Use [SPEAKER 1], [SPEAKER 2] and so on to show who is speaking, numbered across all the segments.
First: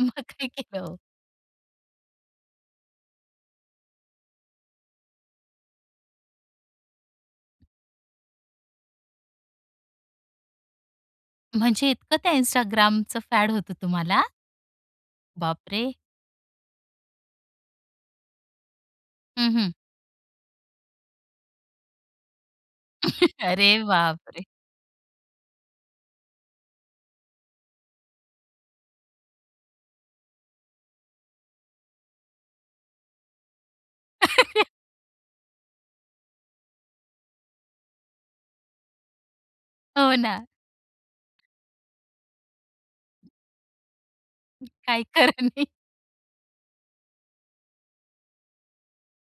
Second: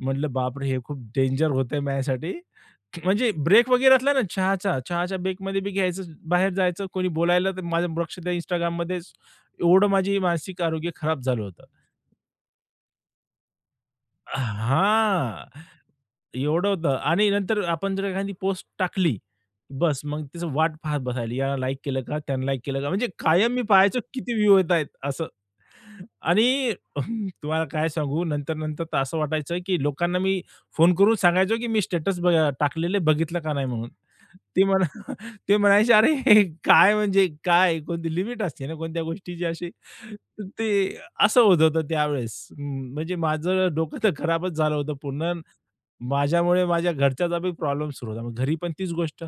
[SPEAKER 1] मग
[SPEAKER 2] म्हंटलं
[SPEAKER 1] काय
[SPEAKER 2] बापरे हे
[SPEAKER 1] केलं हो?
[SPEAKER 2] खूप डेंजर होतं आहे माझ्यासाठी. म्हणजे ब्रेक वगैरे असला ना चहाचा. चहाच्या ब्रेकमध्ये मी घ्यायचं, बाहेर जायचं कोणी बोलायला, तर माझं लक्ष त्या Instagramमध्येच. एवढं माझं मानसिक आरोग्य खराब झालं होतं.
[SPEAKER 1] म्हणजे इतकं त्या Instagramचं फॅड होतं तुम्हाला?
[SPEAKER 2] अ, हां,
[SPEAKER 1] बापरे!
[SPEAKER 2] एवढं होतं. आणि नंतर आपण जर एखादी पोस्ट टाकली
[SPEAKER 1] हं, हं.
[SPEAKER 2] बस, मग तिचं वाट पाहत बसायला. यानं लाइक केलं का, त्यानं लाइक केलं का? म्हणजे कायम मी
[SPEAKER 1] अरे
[SPEAKER 2] पाहायचो किती
[SPEAKER 1] बापरे!
[SPEAKER 2] व्ह्यू येतायत असं. आणि अ, तुम्हाला काय सांगू, नंतर, नंतर तर असं वाटायचं की लोकांना मी फोन करून सांगायचो की मी स्टेटस ब अ, टाकलेलं आहे बघितलं का नाही म्हणून. ते म्हणा, ते म्हणायचे, अरे काय, म्हणजे काय कोणती लिमिट असते ना कोणत्या गोष्टीची अशी,
[SPEAKER 1] हो ना.
[SPEAKER 2] ते असं होत होतं त्यावेळेस. अं, म्हणजे माझं डोकं तर खराबच झालं होतं
[SPEAKER 1] काही
[SPEAKER 2] पूर्ण.
[SPEAKER 1] खरं नाही.
[SPEAKER 2] माझ्यामुळे माझ्या घरच्याचाबी प्रॉब्लेम सुरु होता. मग घरी पण तीच गोष्ट,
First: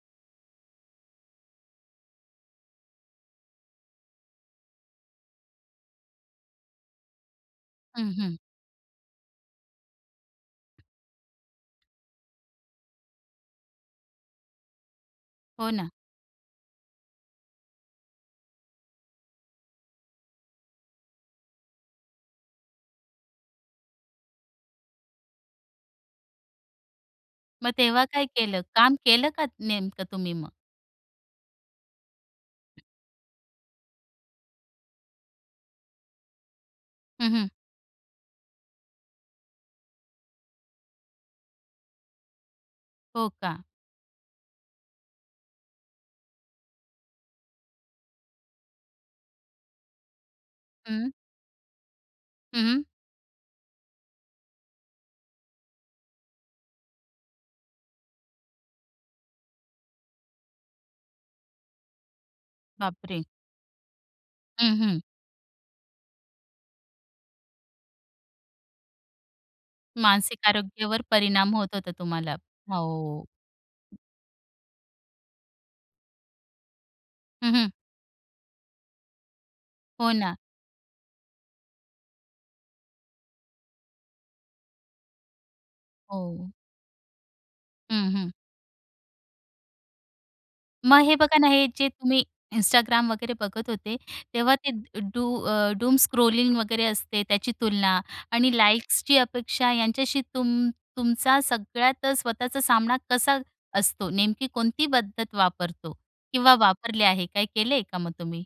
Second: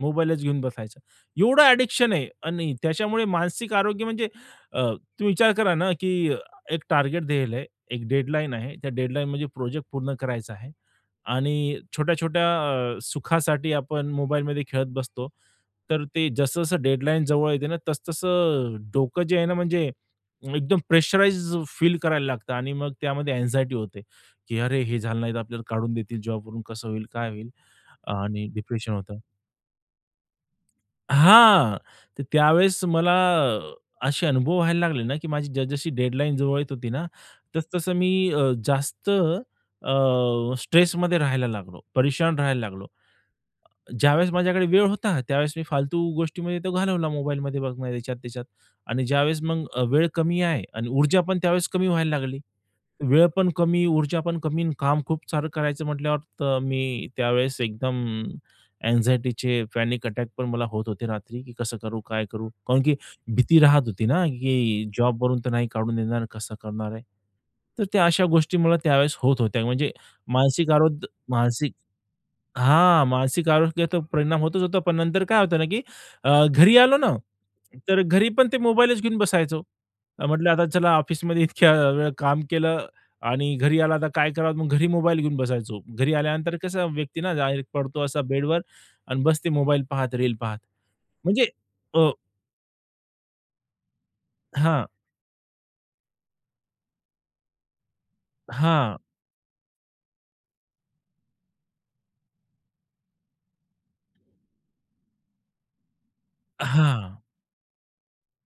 [SPEAKER 2] मोबाईलच घेऊन बसायचं. एवढं अ‍ॅडिक्शन आहे आणि त्याच्यामुळे मानसिक आरोग्य म्हणजे अ, तुम्ही विचार करा ना, की एक टार्गेट दिलं आहे, एक
[SPEAKER 1] हं, हं.
[SPEAKER 2] डेडलाईन आहे. त्या डेडलाईन म्हणजे प्रोजेक्ट पूर्ण करायचा आहे आणि छोट्या-छोट्या अ, सुखासाठी आपण मोबाईलमध्ये खेळत बसतो.
[SPEAKER 1] हो ना.
[SPEAKER 2] तर ते जसं-जसं डेडलाईन जवळ येते ना, तसं-तसं अ, डोकं जे आहे ना, म्हणजे एकदम प्रेशराइज्ड फील करायला लागतं आणि मग त्यामध्ये अँग्झायटी होते, की अरे हे झालं नाही, तर आपल्याला काढून देतील जॉबवरून. कसं होईल काय होईल?
[SPEAKER 1] मग तेव्हा काय
[SPEAKER 2] आणि
[SPEAKER 1] केलं?
[SPEAKER 2] डिप्रेशन
[SPEAKER 1] काम
[SPEAKER 2] होतं.
[SPEAKER 1] केलं का नेमकं तुम्ही मग?
[SPEAKER 2] हां. तर त्यावेळेस मला असे अनुभव व्हायला लागले ना, की माझी जस जशी डेडलाईन जवळ येत होती ना,
[SPEAKER 1] हं, हं.
[SPEAKER 2] तसं-तसं मी अ, जास्त अ, स्ट्रेसमध्ये राहायला लागलो, परेशान राहायला लागलो.
[SPEAKER 1] हो का?
[SPEAKER 2] ज्यावेळेस माझ्याकडे वेळ होता, त्यावेळेस मी फालतू गोष्टीमध्ये तो घालवला मोबाईलमध्ये बघणं याच्यात, त्याच्यात आणि ज्यावेळेस मग अ, वेळ कमी आहे आणि
[SPEAKER 1] हं.
[SPEAKER 2] ऊर्जा पण त्यावेळेस कमी व्हायला लागली.
[SPEAKER 1] हं, हं.
[SPEAKER 2] वेळ पण कमी, ऊर्जा पण कमी आणि काम खूप सारं करायचं म्हटल्यावर. तर मी त्यावेळेस एकदम अँग्झायटीचे पॅनिक अटॅक पण मला होत होते रात्री, की कसं करू, काय करू कारण की
[SPEAKER 1] बापरे!
[SPEAKER 2] भीती राहत होती ना,
[SPEAKER 1] हं,
[SPEAKER 2] की
[SPEAKER 1] हं.
[SPEAKER 2] जॉबवरून तर नाही काढून देणार, कसं करणार आहे. तर त्या अशा गोष्टी मला त्यावेळेस होत होत्या. म्हणजे
[SPEAKER 1] मानसिक
[SPEAKER 2] मानसिक
[SPEAKER 1] आरोग्यावर
[SPEAKER 2] आरोग
[SPEAKER 1] परिणाम
[SPEAKER 2] मानसिक
[SPEAKER 1] होत होता तुम्हाला.
[SPEAKER 2] हां,
[SPEAKER 1] हो.
[SPEAKER 2] मानसिक आरोग्याचा परिणाम होतोच होतो. पण नंतर काय होतं ना, की अ, घरी आलो ना,
[SPEAKER 1] हं, हं.
[SPEAKER 2] तर घरीपण ते मोबाईलच घेऊन बसायचो.
[SPEAKER 1] हो
[SPEAKER 2] अ,
[SPEAKER 1] ना.
[SPEAKER 2] म्हंटलं आता चला ऑफिसमध्ये इतक्या वेळ काम केलं आणि घरी आला आता तर काय करावं. मग घरी मोबाईल घेऊन बसायचो. घरी
[SPEAKER 1] हो.
[SPEAKER 2] आल्यानंतर कसं व्यक्ती ना डायरेक्ट पडतो
[SPEAKER 1] हं,
[SPEAKER 2] असा
[SPEAKER 1] हं.
[SPEAKER 2] बेडवर आणि बसते मोबाईल पाहत, रील पाहत.
[SPEAKER 1] मग हे बघा
[SPEAKER 2] म्हणजे
[SPEAKER 1] ना, हे जे
[SPEAKER 2] अ
[SPEAKER 1] तुम्ही Instagram वगैरे बघत होते, तेव्हा ते
[SPEAKER 2] हां.
[SPEAKER 1] डू अ, डूमस्क्रॉलिंग वगैरे असते त्याची तुलना आणि
[SPEAKER 2] हां.
[SPEAKER 1] लाइक्सची अपेक्षा यांच्याशी तुम तुमचा सगळ्यात स्वतःचा सामना कसा असतो, नेमकी कोणती पद्धत वापरतो किंवा वापरले
[SPEAKER 2] हां.
[SPEAKER 1] आहे, काय केलेले आहे का मग तुम्ही?